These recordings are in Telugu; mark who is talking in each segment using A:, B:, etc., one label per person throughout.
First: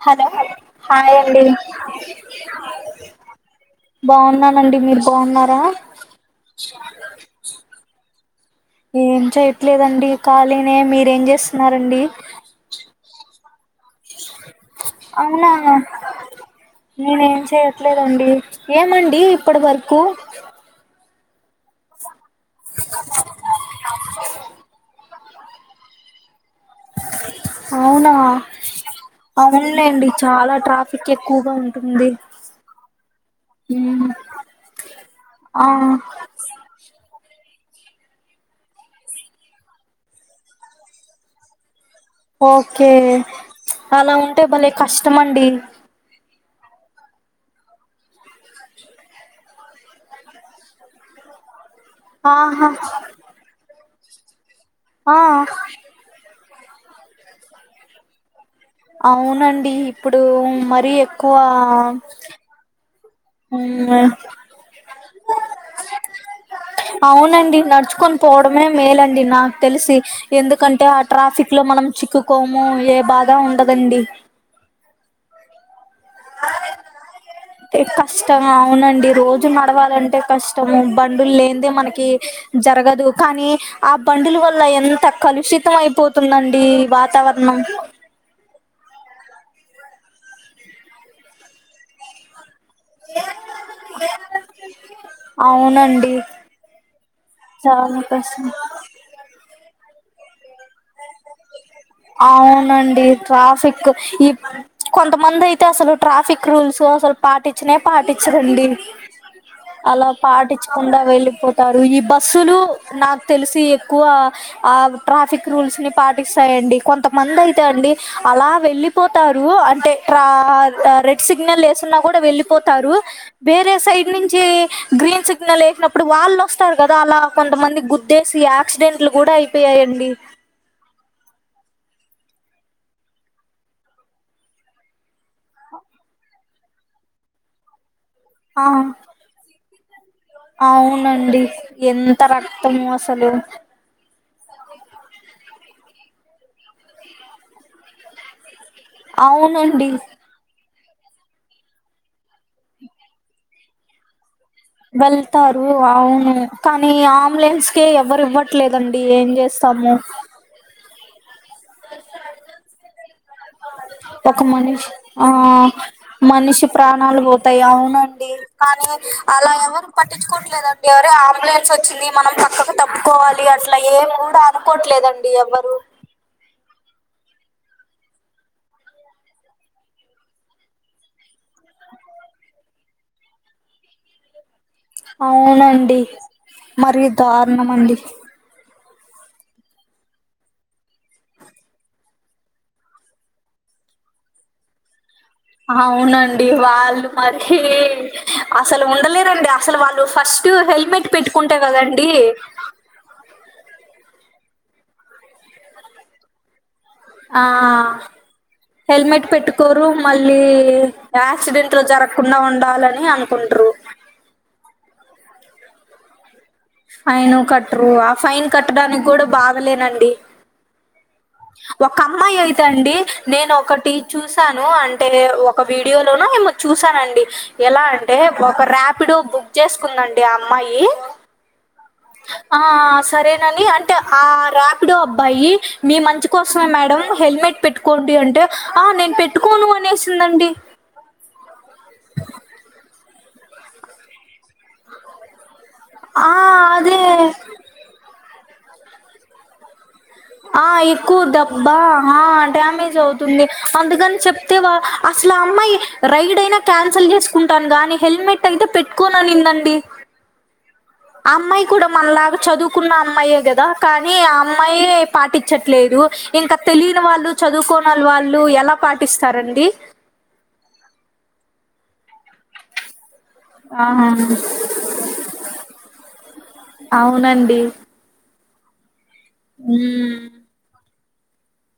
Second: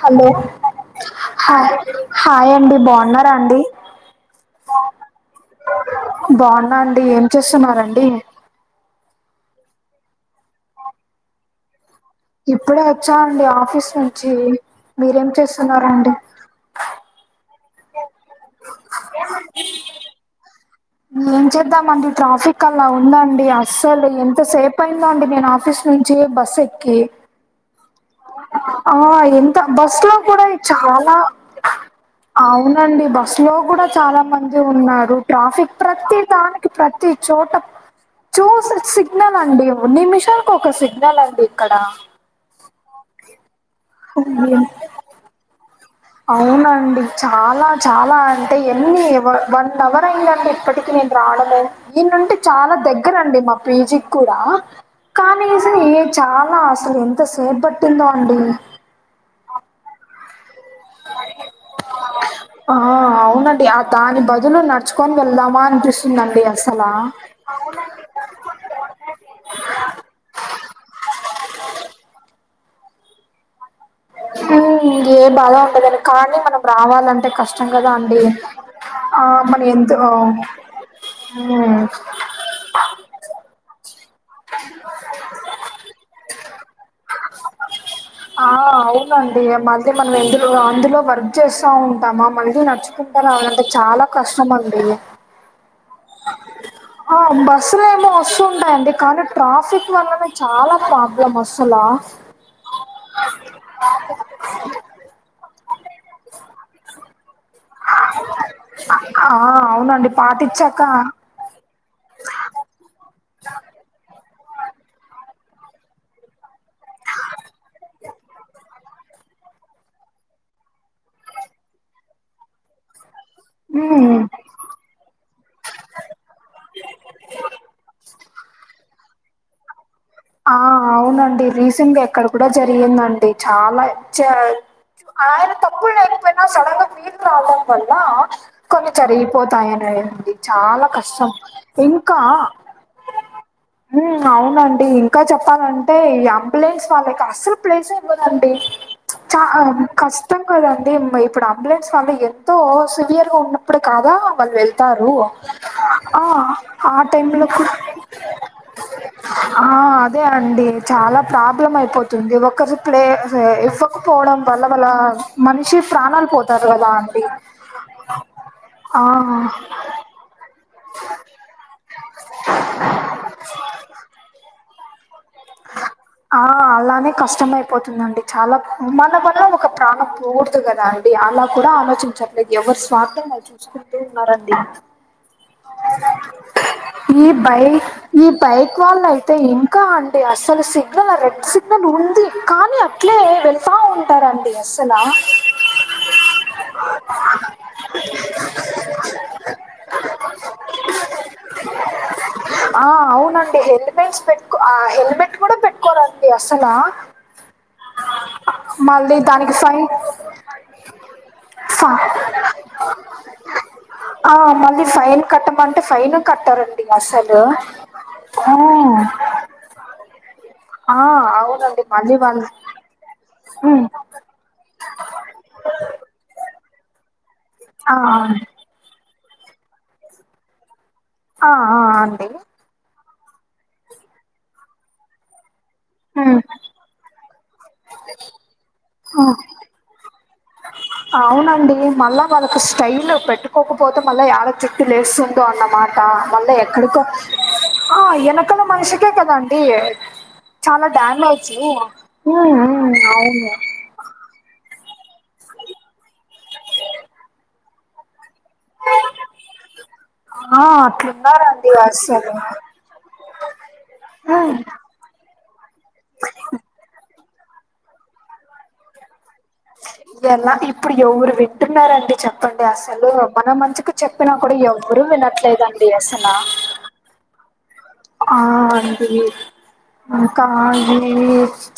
A: హలో
B: హాయ్ అండి
A: హాయ్ అండి హాయ్ అండి బావున్నారా అండి
B: బావున్నానండి మీరు బావున్నారా
A: బాన్నా అండి ఏం చేస్తున్నారండి
B: ఏం చెయట్లేదండి ఖాళీనే మీరెం జేస్తున్నారండి
A: ఇప్పుడే వొచ్చాండి ఆఫీస్ నుంచి మీరేం
B: అవునా
A: చేస్తున్నరండి
B: నేనేం చెయట్లేదండి ఏమండి ఇప్పడ్ వరకు
A: ఏం చేద్దామండి ట్రాఫిక్ అలా ఉందండి అస్సలు ఎంత సేపయిందో అండి నేన్ ఆఫీస్ ఉంచి బస్సేక్కి
B: అవునా
A: ఎంత బస్
B: అవునులేండి
A: లో కూడా
B: చాలా ట్రాఫిక్
A: చాలా
B: ఎక్కువగా ఉంటుంది
A: అవునండి బస్సు లో గూడా
B: మ్మ్
A: చాలా మంది ఉన్నారు
B: ఆ
A: ట్రాఫిక్ ప్రత్తి దాని క్ ప్రత్తి చోట చూస్ సిగ్నల్ అండి నిమిషానిక్ ఒక సిగ్నల్ అండి ఇక్కడ
B: ఓకే అలా ఉంటే భలేె కష్టం అండి
A: అవునండి చాలా చాలా అంటే ఎన్ని వ వన్ అవర్ అయిందండి ఇప్పటి కి నేన్ రాడమే ఈనుంటి
B: ఆహా
A: చాలా దగ్గరండి మా పీజీ క్కూడా
B: ఆ
A: కానీస ఏట్ చాలా అసలు ఎంత సేబ్ బట్టిందో అండి
B: అవునండి ఇప్పుడు మరీ ఎక్కువా
A: ఆ ఔ అవునండి ఆ దాని బదులు నడుచుకొన్ వెళ్దామా అనిపిస్తుందండి అసలా
B: అవునండి నడుచుకొని పోవడమే మేలండి నాక్ తెలిసి ఎందుకంటే ఆ ట్రాఫిక్ లో మనం చిక్కుకోము ఏ బాదా ఉండదండి
A: ఉమ్ ఇంగే బాదా ఉండదని కానీ మనం రావాలంటే కష్టం
B: ఏ
A: గదా అండి
B: కష్టం
A: ఆ మన్ ఎంత్ అ
B: టము బండుల్ లేందే మనకి జరగదు కానీ ఆ బండుల వల్ల ఎంత కలుషితం అయిపోతుందండి డి వాతావరణం
A: ఆ అవునండి ఈ మధ్య మనం ఎందులో అందులో వర్క్ చేస్తా ఉంటామా మళ్ళీ నచ్చు తీసుకురావాలంటే చాలా కష్టం అండి
B: అవునండి
A: ఆ
B: చాలా
A: బస్సులేమో
B: కష్టం
A: వస్తుంటాయండి కానీ ట్రాఫిక్ వల్లనే చాలా ప్రాబ్
B: అవునండి ట్రాఫిక్ ఈ కొంతమంది అయితే అసలు ట్రాఫిక్ రూల్స్ అసలు పాటించనే పాటించరండి
A: ఆ
B: అలా
A: అవునండి పాటించాక
B: పాటించకుండా వెళ్ళిపోత్ టారు ఈ బస్సులు నాకు తెలిసి ఎక్కువ ఆ ట్రాఫిక్ రూల్స్ ని పాట్ టిస్తాయండీ కొంతమంది అయితే అండి అలా వెళ్ళిపోతారూ అంటే ట్రా ఆ రెడ్ సిగ్నల్ వేసున్నా కూడా వెళ్ళిపోతారు వేరే సైడ్
A: ఉమ్
B: నుంచి గ్రీన్ సిగ్నల్ వేసినప్పుడు వాళ్ళు వస్తారు కదా అలా కొంతమంది గుద్దేసి యాక్సిడెంట్లు కూడా అయిపోయాయ్ అండి
A: ఆ అవునండి రీసెంట్గా ఇక్కడ కూడా జరిగిందండి చాలా చ ఆయన తప్పులు లేకపోయినా సడన్ గా బీర్ త్రాగడం వల్ల
B: ఆ
A: కొన్ని జరిగిపోతాయని ఏం ది
B: అవునండి ఎంత రక్తమో అసలు
A: ఊమ్మ్ అవునండి ఇంకా చెప్పాలంటే ఈ అంబులెన్స్ వాళ్ళకి అసలు ప్లేస్ ఇవ్వరండి చ
B: అవునండి
A: కస్ట్ ఇత్తం కదండి ఇప్పుడు అంబులెన్స్ వల్ల ఎంతో సివియర్ గా ఉన్నప్పుడు కాదా వాళ్ళు వెళ్
B: వెళ్తారు అవును కానీ
A: ఆ టైంలో కూ
B: ఆంబులెన్స్ కే ఎవ్వరువ్వట్లేదండి ఏం
A: ఆ!
B: చేస్తాము
A: అదే అండి చాలా ప్రాబ్లం అయిపోతుంది ఒకరు ప్లే ఇవ్వకపోవడం
B: ఒక
A: వల్ల వాళ్ళ
B: మనిషి ఆ
A: మనిషి ప్రాణాలు
B: మనిషి
A: పోతారు కదా
B: ప్రాణాలు
A: అండి.
B: పోతాయి అవునండి కానీ
A: ఆ!
B: అలా ఎవరు పట్టించుకోవట్లేదండి ఒరే అంబులెన్స్ వచ్చింది మనం పక్కకి తప్పుకోవాలి అట్లా ఏమి గూడ అనుకోవట్లేదండి ఎవ్వరు
A: ఆ అలానే కష్టమైపోతుందండి చాలా మన వల్ల ఒక ప్రాణం పోగుడదు కదా అ ది అలా కూడా ఆలోచించట్లేదు ఎవరు స్వార్థం వాళ్ళు చూసుకుంటూ ఉన్నారండి
B: అవునండి మరి
A: ఈ
B: దారుణం
A: బైక్
B: అండి
A: ఈ బైక్ వాళ్ళు అయితే ఇంకా అన్ డి అస్సలు సిగ్నల్ రెడ్ సిగ్నల్ ఉంది కానీ అట్లే వెళ్తా ఉంటారండి అస్సలా
B: అవునండి వాళ్ళు మరీ అసలు ఉండలేరండి అసలు వాళ్ళు ఫస్ట్ హెల్మెట్ పెట్టుకుంటే కదండి
A: ఆ అవునండి హెల్మెట్స్ పెట్టుకో ఆ హెల్మెట్ కూడా పెట్టుకోరండి అస్సల
B: ఆ హెల్మెట్
A: దానికి
B: పెట్టుకోరు
A: ఫైన్
B: మళ్ళీ
A: ఫ
B: యాక్సిడెంట్లు జరగకుండా ఉండాలని అనుకుంట్రూ
A: ఆ మళ్ళీ ఫైన్ కట్టమంటే ఫైను కట్టరు
B: అయిను కట్టరు ఆ ఫైన్
A: ఆ!
B: కట్టడానికి కూడా బాదలేనండి
A: ఆ అవునండి
B: ఒక
A: మళ్ళీ
B: అమ్మాయి
A: వాళ్ళు
B: అయితే అండి నేను
A: ఉమ్,
B: ఒకటి చూసాను అంటే ఒక వీడియో లోనో ఏమో చూసానండి ఎలా
A: ఆ
B: అంటే ఒక ర్యాప్ పిడో బుక్ చేసుకుందండి ఆ అమ్మాయి
A: ఆ ఆ అ
B: అ ఆ సరేనని అంటే ఆ రాపిడో అబ్బాయి మీ మంచి
A: ఉమ్,
B: కోసం ద్ధో మేడం హెల్మెట్ పెట్టుకోండి అంటే ఆ నేను
A: ఉమ్.
B: పెట్టుకోను అనేసిందండి
A: అవునండి మళ్ళా వాళ్ళకు స్టైల్ పెట్టుకోకపోతే మళ్ళా యాడ చుట్టు లేస్తుందో అన్నమాట
B: ఆ
A: మళ్ళా
B: అదే
A: ఎక్కడికో ఆ వెనకల మనిషికే కదండి ఈ
B: ఆ ఎక్కువ డబ్బా అ
A: ఉమ్,
B: డ్యామేజ్ అవుతుంది
A: అవును
B: అందుకని చెప్తేవా అసలు అమ్మాయి రైడ్ అయినా క్యాన్సల్ చేసుకు తం గని హెల్మెట్ అయితే పెట్టుకోననిందండి
A: అ అట్ల
B: అమ్మాయి కూడా మనలాగా చదువుకున్న అమ్మాయే కదా కానీ ఆ
A: ఉమ్,
B: అమ్మాయి పాటించట్లేదు ఇంకా తెలియని వాళ్ళు చదువుకోనళ్ళ వాళ్ళు ఎలా పాటిస్తారండి
A: ఎలా ఇప్పుడు ఎవరు వింటున్నారండి చెప్పండి అసలు మన
B: ఆ
A: మంచికు చెప్పినా కూడా ఎవ్వరు వినట్లేదండి అసల
B: అవునండి
A: అ అండి
B: ఉమ్
A: ఇంక అండి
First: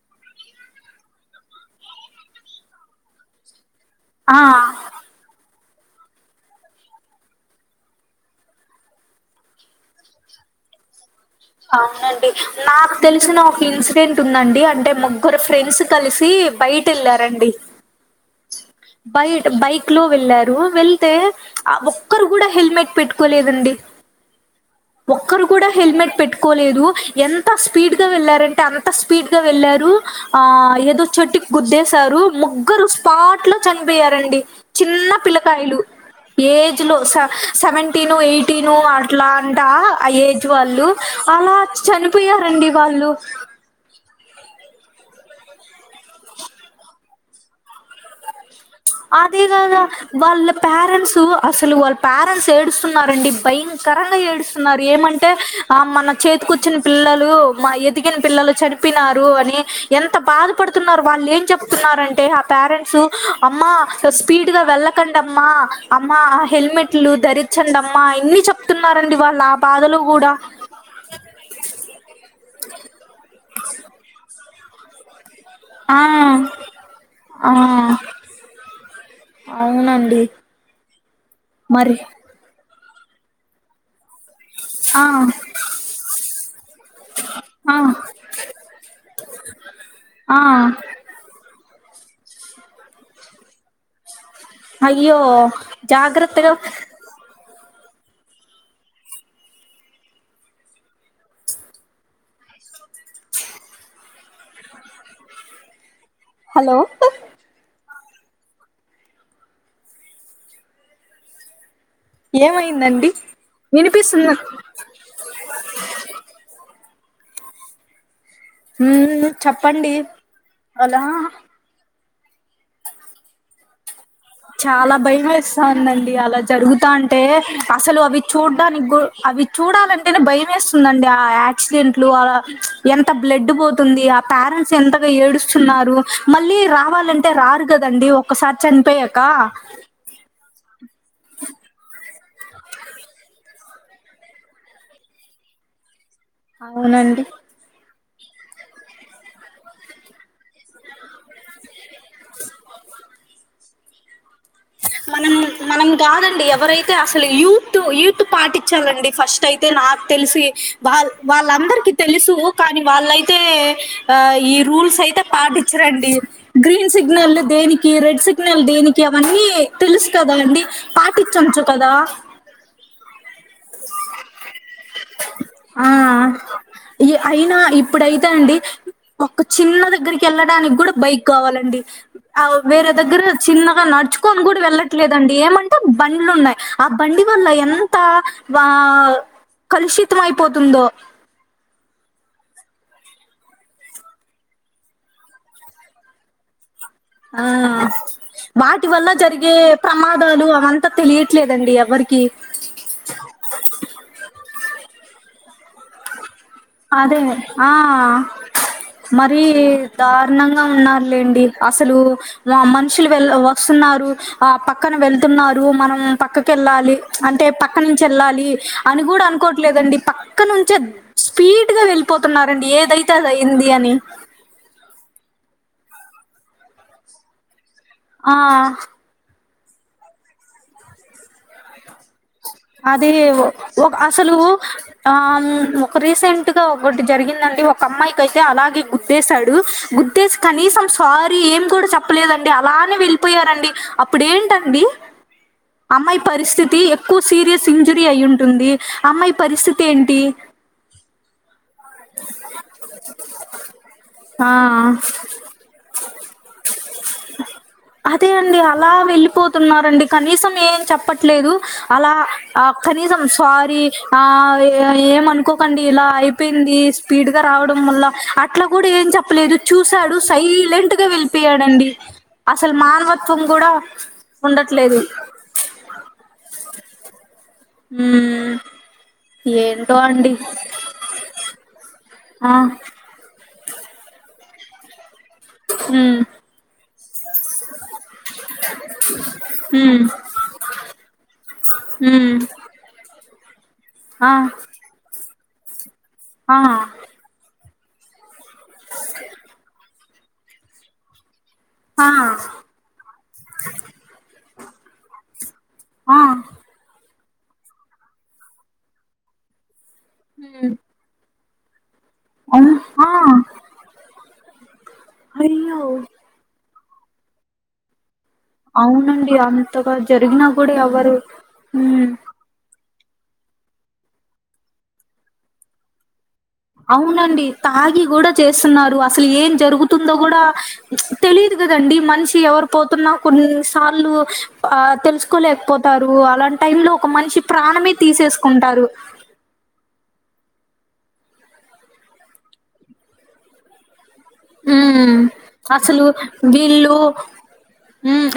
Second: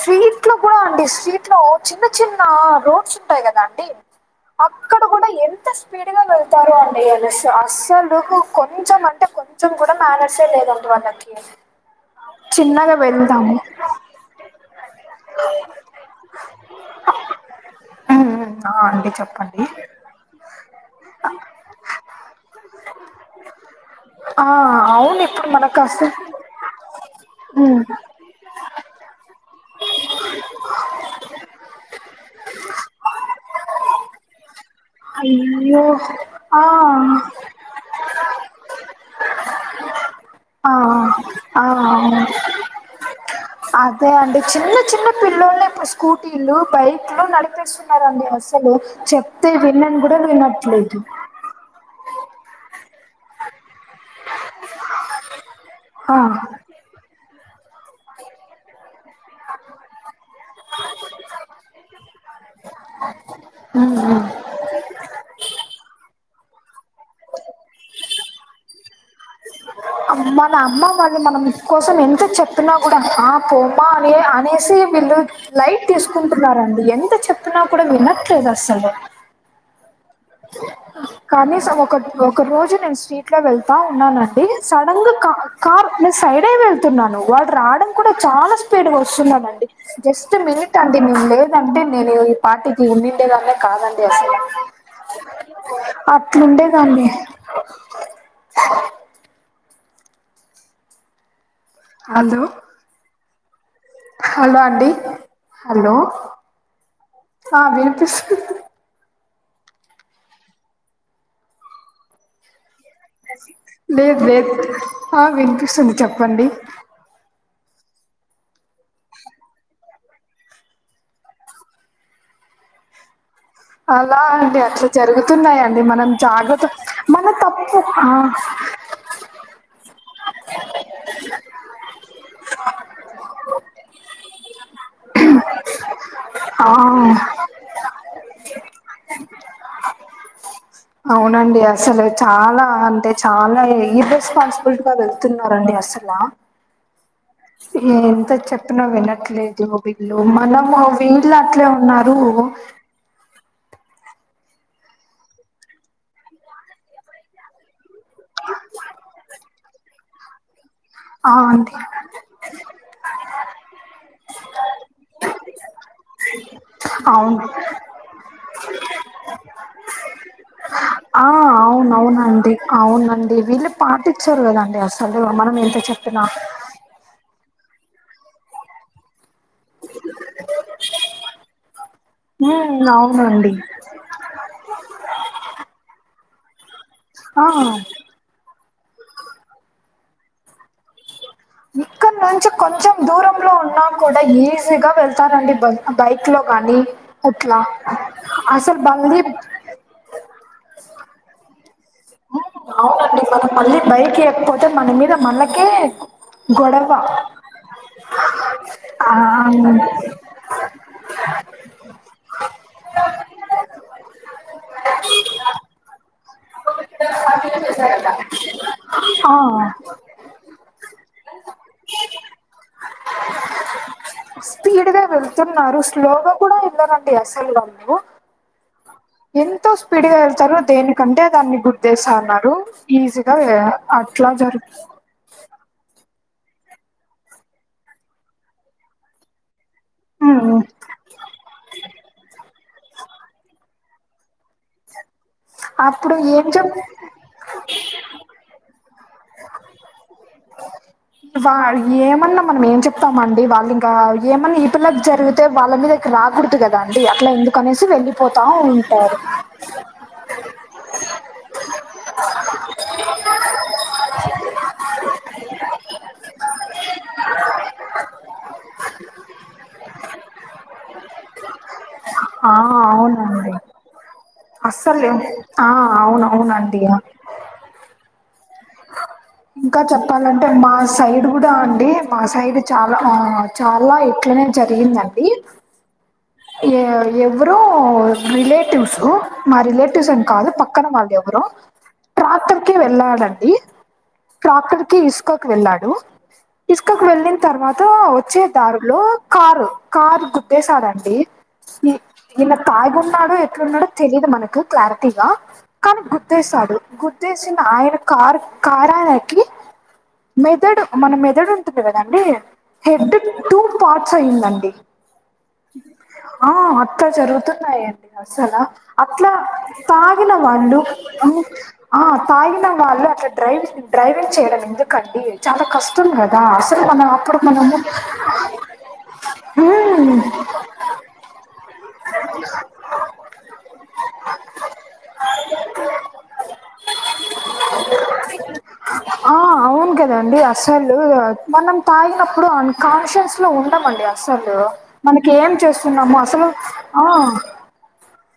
A: సీట్లో కూడా అండి స్ట్రీట్ లో చిన్న చిన్న రోడ్స్ ఉంటాయి కదా అండి
B: ఆ
A: అక్కడ కూడా ఎ ఎంత స్పీడ్ గా వెళ్తారు అండి అస్సలు కొంచెం అంటే కొంచెం కూడా మానేస్సే లేద వాళ్లకి
B: అవునండి నాకు తెలిసిన
A: వెళ్దాము
B: ఒక ఇన్సిడెంట్ ఉందండి అంటే ముగ్గురు ఫ్రెండ్స్ కలిసి బయి తిళ్లారండి
A: ఉమ్, ఉమ్, ఆ అండి
B: బైట
A: చెప్పండి
B: బైక్ లో వెళ్ళారు వెళ్తే ఒక్కరు కూడా హెల్మెట్ పెట్టుకోలేదండి
A: అ [inaudible]
B: ఒక్కరు కూడా హెల్మెట్ పెట్టుకోలేదు ఎంత
A: ఉమ్,
B: స్పీడ్ గా వెళ్లారంటే అంత స్పీడ్ గా వెళ్లారు ఆ ఏదో చెట్టుకి గుద్దేసారు ముగ్గురు స్పాట్ ట్లో చనిపోయారండి చిన్న పిల్లకాయలు
A: అయ్యో ఆ
B: ఏజ్ లో సెవెంటీను ఎయిటీను అట్లా అంట ఆ ఏజ్
A: ఆ
B: వాళ్ళు అలా
A: ఆ అవును
B: చనిపోయారండి వాళ్ళు
A: అదే అండి చిన్న చిన్న పిల్లొల్లే ఇప్పుడు స్కూటీలు బైక్లు నడిపిస్తున్నారండి అస
B: అదే గదా వాళ్ళ
A: వినట్లేదు
B: పేరెంట్స్ అసలు వాళ్ళ పేరెంట్స్ ఏడుస్తున్నారండి భయంకరంగా ఏడుస్తున్నారు ఏమంటే ఆ మన చేతికు చ్చిన పిల్లలు మా ఎదిగిన పిల్లలు చనిపోయినారు అని ఎంత బాధపడుతున్నారు వాళ్ళు ఏం చెప్తున్నారంటే ఆ పేరెంట్స్ అమ్మ స్పీడ్ గా వెళ్ళకండమ్మా అమ్మా హెల్మెట్లు ధరించండమ్మా ఇన్ని చెప్తున్నారండి వాళ్ళ
A: అమ్మ మనమ్మ మ అ మనం కోసం ఎంత చెప్తున్నా కూడా ఆ పొమ్మా అని అనేసి వీళ్ళు లైట్
B: ఆ
A: తీసుకుంటున్నారండి ఎంత
B: ఆ
A: చెప్తున్నా కూడా వినట్లేదు అస్సలు
B: అవునండి
A: కనీసం ఒక
B: మరి
A: ఒక రోజు నేను స్ట్రీట్ లో వెళ్తా ఉన్నానండి
B: ఆ
A: సడెన్గా కా కార్ నే సైడే వెళ్తున్నాను వాడు
B: ఆ
A: రావడం కూడా చాలా స్పీడ్ వస్తున్నాడండీ జస్ట్
B: ఆ
A: మినిట్ అ నేను లేదంటే నేను ఈ పాటికి వున్నిండే దాన్నే కాదండి అసలు
B: అయ్యో జాగ్రత్తగా
A: అట్లుండే దండి హలో హలో అండి హలో
B: హలో
A: ఆ వినిపిసు
B: ఏమైందండి
A: లేదు
B: వినిపిస్తుంది
A: లేదు ఆ వినిపిస్తుంది చెప్పండి
B: ఉమ్ చెప్పండి అలా
A: అలా అండి అట్లా
B: చాలా భయం
A: జరుగుతున్నాయండి మనం
B: వేస్తాందండి అలా
A: జాగ్రత్త
B: జరుగుతా అంటే
A: మన తప్పు
B: అసలు
A: ఆ
B: అవి చూడ్డానికి గు అవి చూడాలని టేనే భయేస్తుందిండి ఆ యాక్సిడెంట్లు అ ఎంత బ్లడ్ పోతుంది పేరెంట్స్ ఎంతగా ఏడుస్తున్నారు మళ్ళీ
A: ఆ
B: రావాలంటే రారు కదండి ఒకసారి చనిపోయా క
A: అవునండి అసలు చాలా అంటే చాలా ఏ ఇర్రెస్పాన్సిబిలిటీ కాద నడుపుతున్నారండి అసల
B: అవునండి
A: ఎంత చెప్పిన వినట్లేదు వీళ్లు మనము వీళ్ళు అట్లే ఉన్నారు
B: మనం మనం కాదండి ఎవరైతే అసలు యూత్ యూత్ పాటించాలండి ఫస్ట్ అయితే నాకు తెలిసి వాళ
A: ఆ అండి
B: వాళ్ళందరికి తెలుసు కానీ వాళ్ళయితే ఆ ఈ రూల్స్ అయితే పాటి చరండి గ్రీన్ సిగ్నల్
A: అవును.
B: దేనికి రెడ్ సిగ్నల్ దేనికి అవన్నీ తెలుసు కదా అండి
A: ఆ
B: పాటించవచ్చు కదా
A: అవునవునండి. అవునండి వీళ్ళు పాటించారు కదండి అసలు మనం ఎంత
B: ఆ
A: చెప్పిన
B: అయినా ఇప్పుడు యితే అండి ఒక్క చిన్న దగ్గరికి వెళ్ళడానికి కూడా బైక్ కావాలండి ఆ
A: హ్మ్.
B: వేరే దగ్గర
A: అవునండి.
B: చిన్నగా నడుచు కొని కూడా వెళ్ళట్లేదండి ఏమంటే బండ్లు ఉన్నాయి ఆ బండి
A: ఆ!
B: వల్ల ఎంత వా కలుషితం అయిపోతుందో
A: ఇక్కడనే నుంచి కొంచెం దూరంలో ఉన్నా కూడా ఈజీగా వెళ్తారండి బైక్ లో గానీ
B: ఆ
A: అట్లా. అసలు
B: వాటి వల్ల
A: బండి
B: జరిగే ప్రమాదాలు అవంతా తెలియట్లేదండి ఎవ్వరికి
A: అవునండి మనం మళ్ళీ బైకి ఇయకపోతే మన మీద మనకే గొడవ
B: అదే ఆ
A: ఆ
B: మరీ దారు ణంగా ఉన్నారులేండి అసలు మనుషులు వెళ్ వస్తున్నారు ఆ పక్కన వెళ్తున్నారు మనం పక్కకు వెళ్ళాలి అంటే పక్క నుంచి వెళ్ళాలి అని కూడా
A: ఆ
B: అనుకోవట్లేదండి పక్క నుంచే స్పీడ్ గా వెళ్ళిపోతున్నారండి ఏదైతే అది అయింది అని
A: స్పీడ్ గా వెళ్తున్నారు స్లోగా కూడా వెళ్ళారుఅండి అసలు వాళ్ళు
B: ఆ
A: ఎంతో స్పీడ్ గా వెళ్తారు దేనికంటే దాన్ని గుద్దేస్తానారు రు
B: అది
A: ఈజీగా
B: ఒక
A: అట్లా
B: అసలు
A: జరుపు
B: ఆ ఒక రీసెంట్ గా ఒకటి జరిగిందండి ఒక అమ్మాయికి అయితే అలాగే గుద్దేశాడు గుద్దేసి
A: ఉమ్
B: కనీసం సారీ ఏం కూడా చెప్పలేదండి అలానే వెళ్ళిపోయారండి అప్పుడేంటండి
A: అప్పుడు
B: అమ్మాయి
A: ఏం చెప్
B: పరిస్థితి ఎక్కువ సీరియస్ ఇంజురీ అయి ఉంటుంది అమ్మాయి పరిస్థితి ఏంటి
A: వా ఏమన్నా మనం ఏం చెప్తామండి వాళ్ళు ఇంకా
B: ఆ
A: ఏమన్నా ఈ పిల్లకి జరిగితే వాళ్ళ మీదకు రా కూడదు కదా అండి అట్లా ఎందుకు అనేసి వెళ్ళిపోతా ఉంటారు
B: న్నారండి కనీసం ఏం చెప్పట్లేదు అలా కనీసం సారీ ఆ ఎమనుకోకండి ఇలా అయిపోయింది స్పీడ్గా రావడం వల్ల ఆ అట్లా కూడా ఏం చెప్పలేదు చూసాడు సైలెంట్ గా వెళ్ళిపోయాడండి అసలు మానవత్వం కూడా ఉండట్లేదు
A: అస్సలేవ్ ఆ అవునవున అండి
B: ఉ
A: ఇంకా చెప్పాలంటే మా సైడ్ ఇప్పుడ అండి మా
B: ఆ
A: సైడ్ చాలా చాలా ఇట్లనే జరిగిందండి
B: ఉం
A: ఏ ఎవరో రిలేటివ్స్ మా రిలేటివ్స్ అని కాదు పక్కన వాళ్ళు ఎవ్వరో
B: ఉం
A: కి వెళ్ళాడండి ప్రాక్టర్ కి ఇసుక కి వెళ్ళాడు
B: ఆ
A: ఇసుక వెళ్లి న్ తర్వాత వచ్చే దారిలో కారు కారు గుద్దేసడండి ఈ
B: ఆ
A: నిన్న తాగిఉన్నాడో ఎట్లున్నాడో తెలీదు మనకు క్లారిటీగా కానీ
B: ఆ
A: గుద్దేశాడు గుద్దేసిన ఆయన కార్ కారయనికి మెదడు మన మెదడు ఉంటుంది కదండి
B: ఎం
A: హెడ్ టూ పార్ట్స్ అయ్యిందండి
B: అయ్యో
A: ఆ అట్ల జరుగుతున్నాయండి అసలా అట్ల
B: అవునండి అంతగా
A: తాగిన
B: జరిగినా కూడా
A: వాళ్ళు
B: ఎవరు
A: అ ఆ
B: హ్మ్
A: తాగిన వాళ్ళు అట్లా డ్రైవ డ్రైవింగ్ చేయడం ఎందుకండి చాలా కష్టం కదా అసలు మనం అప్పుడు
B: అవునండి
A: మనము
B: తాగి కూడా చేస్తున్నారు అసలు ఏం జరుగుతుందో కూడా తెలిదు కదండి మనిషి ఎవరు పోతున్నా కొన్ని సార్లు ఆ తెలుసుకోలేకపోతారు అలాంటి టైం లో ఒక మనిషి ప్రాణమే తీసేసుకుంటారు
A: ఆ అవును కదండి అసలు మనం తాగినప్పుడు అన్కాన్షియన్స్ లో ఉండమండి సలు
B: ఉం అసలు విల్లు
A: ఆ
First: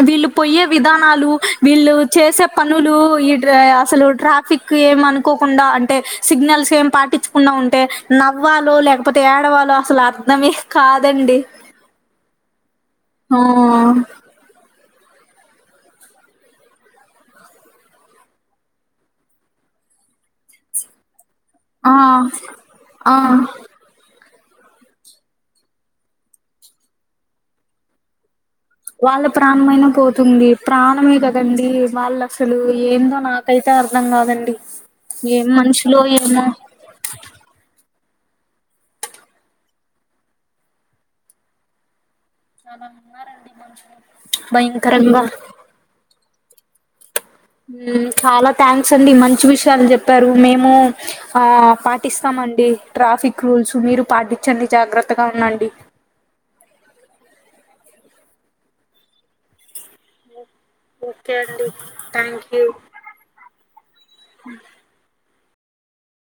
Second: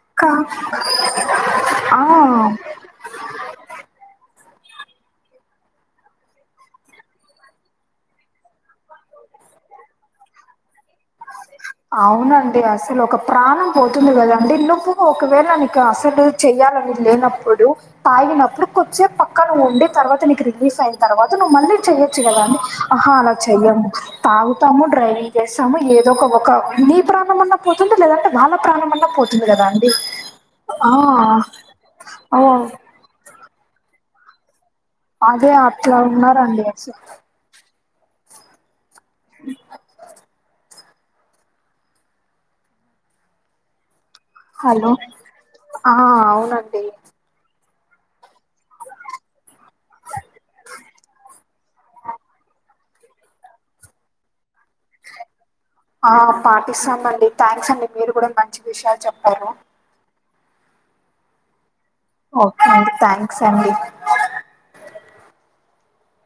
B: వీళ్ళు
A: కా
B: పోయ్యే విధానాలు వీళ్ళు చేసే
A: ఆ
B: పని పనులు ఈ డ్రా అసలు ట్రాఫిక్ ఎం అనుకోకుండా అంటే సిగ్నల్స్ ఏం పాటించు కుండా ఉంటే నవ్వాలో లేకపోతే ఏడవాలో అసలు అర్ధమే కాదండి
A: అవునండి అసలు ఒక
B: ఆ!
A: ప్రాణం పోతుంది కదా అండి నువ్వు ఒపోకో ఒకవేళ నీకు అసలు చెయ్యాలని లేనప్పుడు తాగినప్పుడు కొచ్చేప్ పక్కన ఉండి తర్వాత నీకు రిలీఫ్ అయి తర్వాత నువ్వు మళ్ళీ
B: ఆ!
A: చెయ్యొచ్చు కదాండి అహా
B: ఆ!
A: అలా చెయ్యం తాగుతాము డ్రైవింగ్ చేస్తాము ఏదో ఒక ఒక నీ ప్రాణం అయిన పోతుంది లేదంటే వాళ్ళ ప్ర
B: వాళ్ళ ప్రాణమైనా పోతుంది
A: ఆ!
B: ప్రాణమే కదండి వాళ్ళ
A: ఓ
B: అసలు ఏందో నాకు కైతే అర్థం కాదండి ఏం
A: అదే అట్లా
B: మనుషులో ఏమో
A: ఉన్నారండి అసలు అ
B: ఆహా మారండి కొంచెం
A: హలో ఆ అవునండి
B: చాలా థ్యాంక్స్ అండి మంచి విషయాలు చెప్పారు మేము ఆ పాటిస్తామండి ట్రాఫిక్ రూల్స్ మీరు పాటించండి జాగ్రత్తగా ఉండండి
A: ఆ పాటిస్తాము అండి థ్యాంక్స్ అండి మీరు కూడా మంచి విషయాలు చెప్పారు
B: ఓకే అండి థ్యాంక్
A: ఓకే
B: యూ.
A: అండి థ్యాంక్స్ అండి